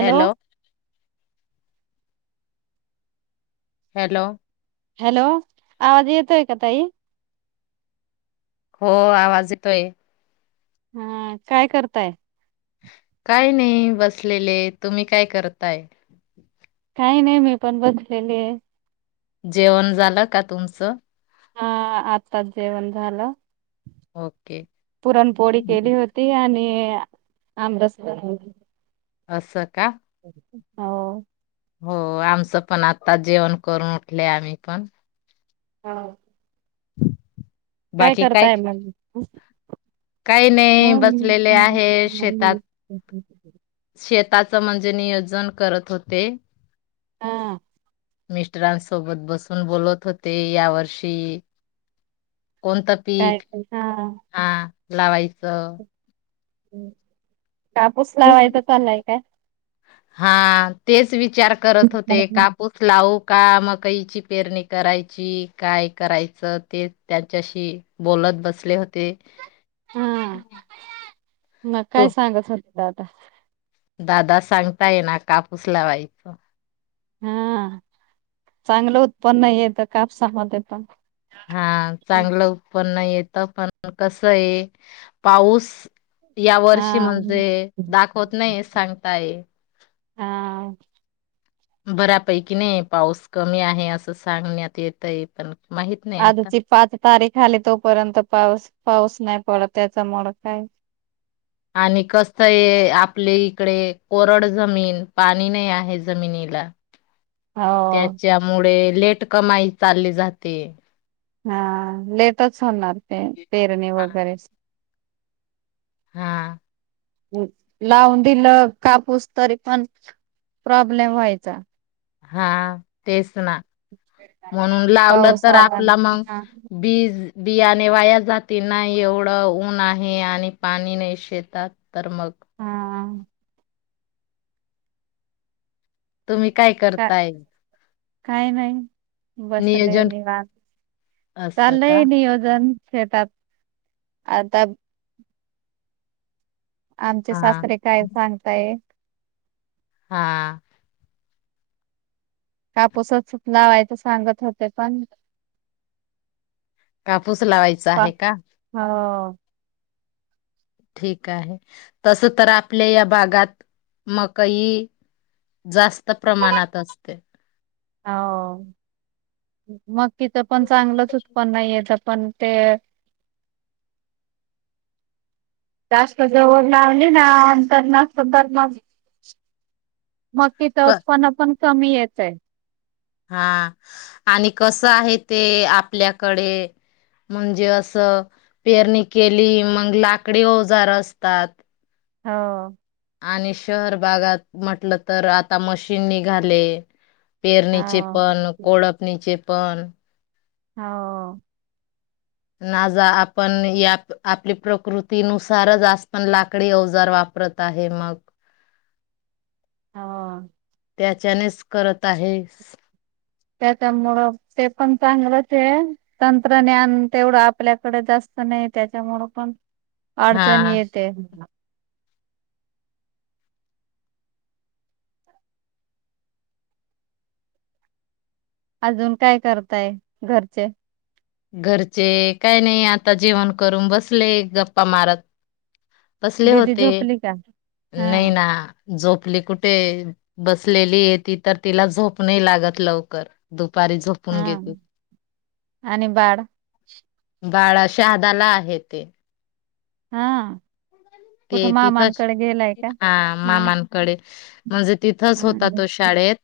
Hello hello hello आवाज येतोय का ताई हो आवाज येतोय हा काय करताय काय नाही बसलेले तुम्ही काय करताय काही नाही मी पण बसलेली आहे जेवण झालं का तुमचं हा आत्ताच जेवण झालं ओके पुरणपोळी केली होती आणि आम रस असं का हो हो आमचं पण आता जेवण करून उठले आम्ही पण हा काय करताय मग काही नाही बसलेले आहे, शेतात शेत त्याच म्हणजे नियोजन करत होते. हा मिस्टरांसोबत बसून बोलत होते या वर्षी, कोणता काय पीक हा हा लावाई स हम् कापूस लावायचा चाललाय काय, हा तेच विचार करत होते कापूस लाव का मकईची पेरणी करायची काय करायचं ते त्यांच्याशी बोलत बसले होते. हा हम्म. मग काय तो सांगत होते. ता दादा सांगताय ना कापूस लावायचं. हा चांगलं उत्पन्न येत कापसा मध्ये पण हा चांगलं उत्पन्न येत. आता पण कस आहे, पाऊस या वर्षी म्हणजे हा दाखवत नाही सांगताय हा बऱपैकी नाही पाऊस कमी आहे असं सांगण्यात येतय पण माहित नाही आता, तारीखाली तोपर्यंत पाऊस पाऊस नाही पडत त्याचा मळ काय आणि कस आहे आपले इकडे कोरड जमीन पाणी नाही आहे जमिनीला हो त्याच्यामुळे लेट कमाई चालली जाते, हा लेटच होणार, पेरणे हा वगैरे हा लावून दिलं कापूस तरी पण प्रॉब्लेम व्हायचा, हा तेच म्हणून लावलं पाऊस तर आला आपलं मग हा बीज बियाने वाया जातील नाही एवढं ऊन आहे, आणि पाणी नाही शेतात. तर मग हा तुम्ही काय करताय? काय नाही. बसलय नियोजन निवांत, असं चाललंय का नियोजन शेतात आता आमचे हा. सासरे काय सांगताय हा कापूसच लावायचं सांगत होत्या, पण कापूस लावायचा पा आहे का? [unintelligible] ठीक आहे तस तर आपल्या या भागात मकई, जास्त प्रमाणात असते. अ हो मग तिथं पण चांगलंच उत्पन्न येत, पण ते जास्त जवळ लावलीना नसतं तर मग क तिथच पण आपण कमी येतंय हा आणि कसं आहे ते आपल्याकडे म्हणजे असं पेरणी केली मग लाकडी औजार असतात. हो आणि शहर भागात म्हटलं तर आता मशीन निघाले पेरणी चेे हो पण, कोळपनीचे पण हो आज आपण या आपली प्रकृतीनुसारच जास्त लाकडी औजार वापरत आहे मग हा त्याच्यानेच करत आहे. त्याच्यामुळं ते पण चांगलंचय, हे तंत्रज्ञान तेवढं आपल्याकडे जास्त नाही त्याच्यामुळं पण अडचणी हा येते अजून काय करताय, घरचे? घरचे काय नाही आता जेवण करून बसले, गप्पा मारत, बसले दिदी होते झोपली का? नाही हा ना, झोपली कुठे बसलेलीय तीथ तिला झोप नाही लागत लवकर दु दुपारी झोपून हा घेते. आणि बाळ बाळा, शहादाला आहे ते हा ते कुठं तिथच मामांकडे गेलाय का? हा हा मामांकडे म्हणजे तिथंच होता हा तो शाळेत,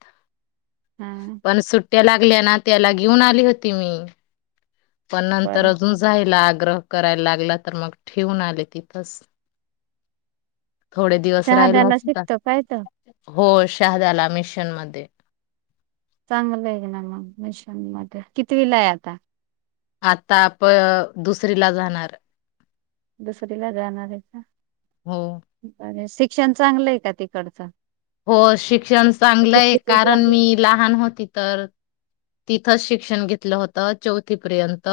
हा पण सुट्टी सुट्टया, लागल्या ना त्याला घेऊन आली होती मी पण नंतर बरं अजून जायला आ ग्रह करायला लागला तर मग ठेवून आले तिथच शहाद्याला शिकतो काय इथ? हो शहादयाला मिशन मध्ये. चांगलं आहे ना मग मिशन मध्ये, कितीवीलाय आता? आता प अ दुसरीला जाणार. दुसरी ला जाणारे का? हो आणि सि शिक्षण चांगलंय का तिकडचं. हो शिक्षण चांगलंय कारण मी लहान होती. तर तिथंच शिक्षण घेतलं होतं चौथीपर्यंत.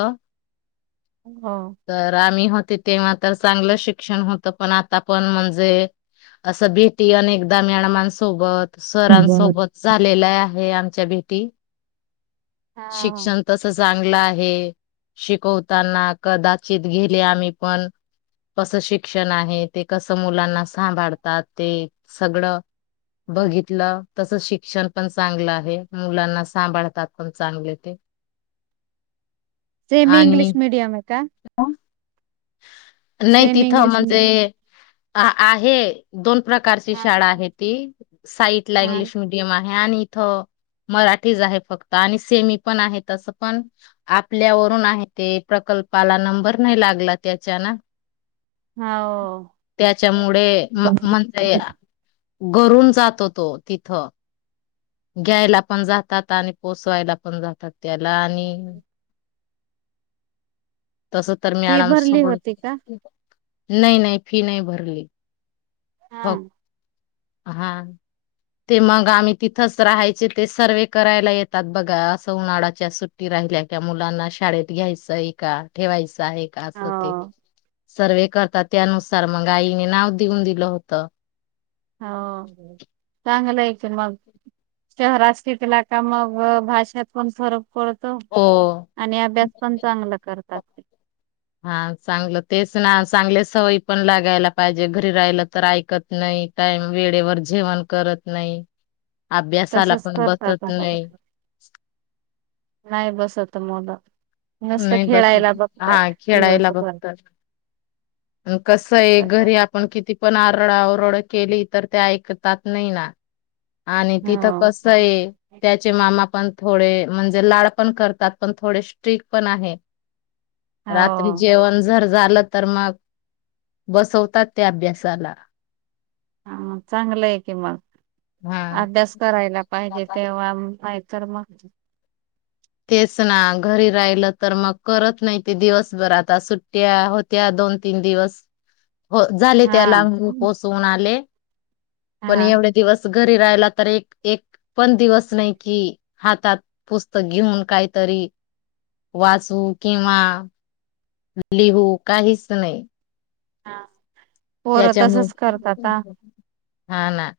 हो तर आम्ही होत. ते तेव्हा तर चांगलं शिक्षण होत. तर पण आता पण म्हणजे असं भेटी अनेकदा म्याडमांसोबत बर सरांसोबत झालेल्या. हे आमच्या भेटी. हा शिक्षण तस चांगलं. शला आहे. शिकवताना कदाचित गेले आम्ही पण कसं शिक्षण आहे ते कसं मुलांना सांभाळतात ते सगळं बघितलं. तस शिक्षण पण चांगलं आहे. मुलांना सांभाळ तात पण चांगले ते. सेमी इंग्लिश आणि मीडयम मे का? [unintelligible] नाही सेमी तिथं इंग्लिश म्हणजे मिडियम अ आहे दोन प्रकारची हा शाळा आहे ती, साईट ला इंग्लिश मिीडियम आहे. आणि इथं मराठीच आहे फक्त. आणि सेमी पण आहे. तसपण आपल्यावरून आहे ते प्रकल्पाला नंबर नाही लागला त्याच्या ना. हा हो त्याच्यामुळे म म्हणतायत घरून जातो तो तिथं. घ्यायला पण जातात आणि पोचवायला पण जातात त्याला आणि तस तर फी मॅडम भरली सोडून होती का नाही नाही फी नाही भरली. फक्त हां. हा, ते मग आम्ही तिथच राहायचे ते सर्वे करायला येतात बघा असं उन्हाळ्याच्या सुट्टी राहिल्या का मुलांना शाळेत घ्यायचंय का? ठेवायचं आहे का अस ते हो सर्वे करता त्यानुसार मग आईने नाव देऊन दिलं होत. हो चांगलं आहे की मग शहरात शिकला का मग भाषात पण फरक पळतो हो आणि अभ्यास पण चांगला करतो. [unintelligible] हा चांगलं तेच ना चांगल्या सवयी पण लागायला पाहिजे. घरी राहिलं तर ऐकत नाही टाईम वेळेवर जेवण करत नाही. अभ्यासाला तसच पण करतात बसत नाही [unintelligible] नाही बसत मुलं. नुसतं नाही बसत खेळायला बघतात हा खेळायला दिवस भर बघतात कस आहे घरी आपण किती पण आरडाहोत [unintelligible] केली तर ते ऐकतात नाही ना आणि हो तिथं कस आहे त्याचे मामा पण? थोडे म्हणजे लाड पण करतात पण थोडेसे स्ट्रिक पण आहे. रात्री हो जेवण जर झालं तर मग बसवतात ते अभ्यासाला. हा चांगलं आहे कि मग हा. अभ्यास करायला पाहिजे तेव्हा माहीत तर मग तेच ना घरी राहिल तर मग करत नाही ते दिवसभर आता सुट्ट्या होत्या दोन तीन दिवस. हो झाले हा त्यालाही पोसवून आले पण हा एवढे दिवस? घरी राहिला तर एक एक पण दिवस नाही कि हातात पुस्तक घेऊन काहीतरी वाचू किंवा लिहू काहीच नाही. हां. पोरं तसच त्याच्यामुळे करतात आ हा ना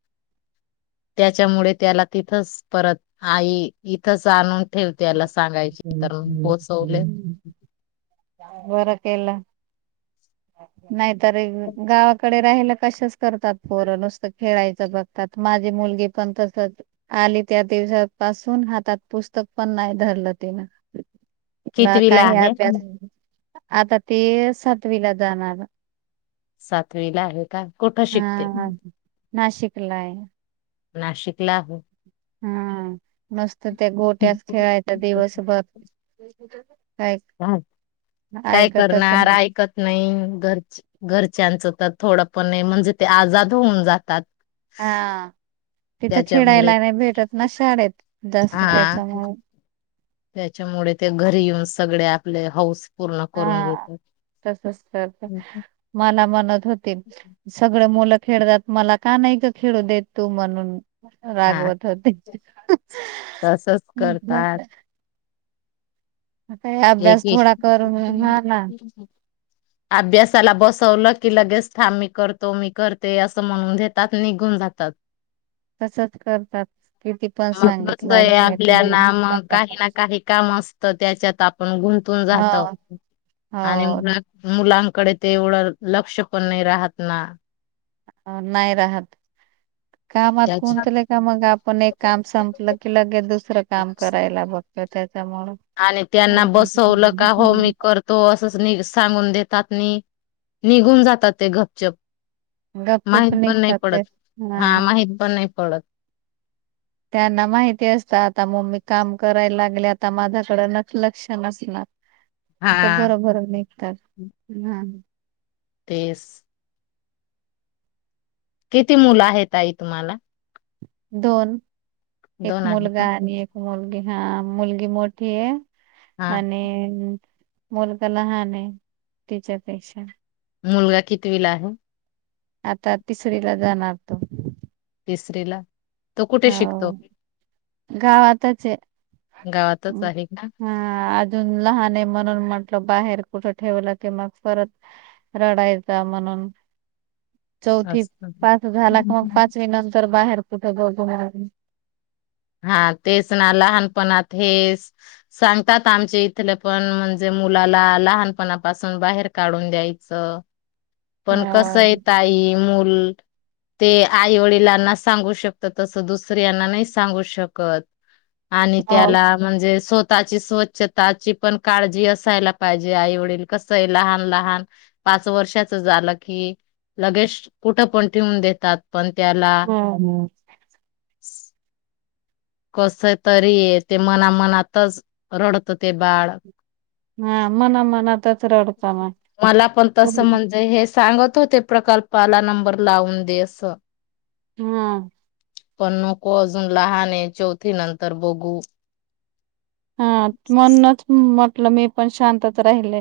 त्याच्यामुळे त्याला तिथच परत आई इथच आणून ठेव त्याला सांगायची तर मग पोचवले. बर केल. नाही. गावाकडे. राहिल की अशच करतात पोर नुसत खेळायचं बघतात माझी मुलगी पण तसच आली त्या दिवसा पाासून हातात पुस्तक पण नाही धरलं तिन. ना कितवीला काही आहे? अभ्यास. आता ती सातवीला जाणार. सातवी ला आहे का. कुठं शिकते? हा नाशिकला आहे. नाशिक. ला आहे. हम्म. मस्त त्या गोठ्यात खेळायचं दिवसभर. [inaudible] हा काय ऐकतच करणार नाही ऐकत नाही घरचे घरच्यांचं तर थोडं पण म्हणजे ते आजाद होऊन जातात. हा तिथं त्याच्यामुळे खेळायला नाही भेटत ना शाळेत तसं हा त्याच्यामुळे. त्याच्यामुळे ते घरी येऊन सगळे आपले हौस पूर्ण करून हा घेतात. तसंच तर मला म्हणत होती सगळी मुलं खेळतात मला का नाही का खेळू देत तू म्हणून हा रागवत होती. तसच करतात एक थोडा करून हा ना क अभ्यासाला बसवलं की लगेच थांब मी करतो मी करते असं म्हणून देतात निघून जातात. तसंच करतात किती पण मग सांगितलं कसं आणि आहे काय [inaudible] आपल्याला तर त्याच्यात आप् पण गुंतून जातो आणि हो मुलांच कडे ते एवढं लक्ष पण नाही राहत ना. अ नाही राहत. कामात त्याची गुंतले का मग आपण एक काम संपलं की लगेच दुसरं काम करायला बघतो त्याच्यामुळे आणि त्यांना बसवलं का हो मी करतो असंच नि सांगून देतात नी निघून जातात ते घपचप माहित गपचूप पण नाही निघतात ते पडत हा माहित पण नाही कळत. त्यांना माहिती असतंं आता मम्मी काम करायला लागले आता माझ्याकडं न लक्ष्य नसणार. तर हा बरोबर निघतात हा. तेच किती मुलं आहे ताई तुम्हाला? दोन एक दोन आहे का मुलगा आणि एक मुलगी. हा मुलगी मोठी आहे. हा आणि मुलगा लहान आहे तिच्यापेक्षा मुलगा कितवीला आहे. आता तिसरी ला जाणार तो. तिसरीला. तो कुठे शिकतो. हो गावातच आहे. गावातच आहे ना, हा लहान आहे म्हणून म्हटलं बाहेर कुठ ठेवलं क मग परत रडायचा म्हणून, चौथी असत पास झाला क मग पाचवी नंतर बाहेर कुठे बोल हो हा तेच ना लहानपणात हे सांगतात आमचे इथले पण म्हणजे मुलाला लहानपणापासून बाहेर काढून द्यायचं. पण कस हा येत आई मुल ते आई वडिलांना सांगू शकत, तस दुसऱ्यांना नाही. सांगू शकत आणि हम्म त्याला म्हणजे स्व स्वतःची स्वच्छताची पण काळजी असायला पाहिजे, आई वडील कसं आहे लहान लहान पाच वर्षाच झालं कि लगेच कुठ पण ठेवून देतात. पण त्याला [inaudible] कस तरी ते मनामनातच रडतं ते बाळ हा मना मनातच रडता मग मला पण तस म्हणजे हे सांग ते प्रकल्पाला नंबर लावून देस हा पण नको अजून लहान आहे. चौथी नंतर बघू हा म्हणूनच मी पण शांतच राहिले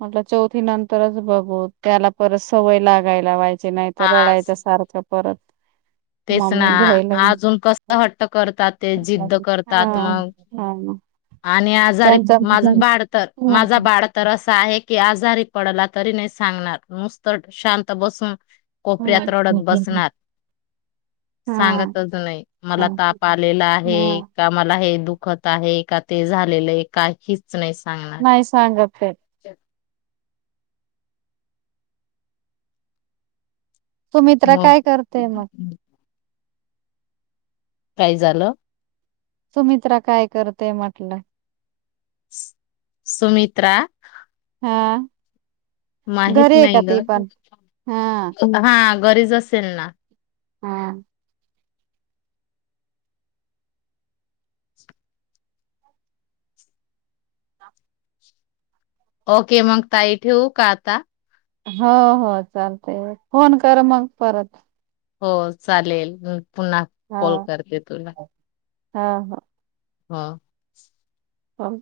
म्हटलं चौथी नंतरच बघू त्याला परत सवय लागायला व्हायची नाही तर हा रडयच सारखं परत तेच ना मम्मी घ्यायला येईल. अजून कस हट्ट करतात ते जिद्द हा करतात मग हा आणि आजारी त्यांचा माझ बाळ तर हा माझा बाळ तर असा आहे की आज, आजारी पडला तरी नाही सांगणार नुसत शांत बसून हा कोपऱ्यात रडत बसणार, सांगतच नाही मला ताप आलेला आहे का मला हे दुखत आहे. हे का ते झालेलं आहे काही नाही सांगणार. नाही सांगत ते सुमित्रा मग काय करते मग. काय झालं? सुमित्रा काय करतेय म्हटलं. सुमित्रा! हां! माहित नाही ग हा हा. घरीच असेल ना. हम! ओके मग ताई, ठेवू का आता. हो हो चालतय, फोन कर मग परत. हो चालेल. पुन्हा कॉल, करते तुला. हा हा! हा! हो.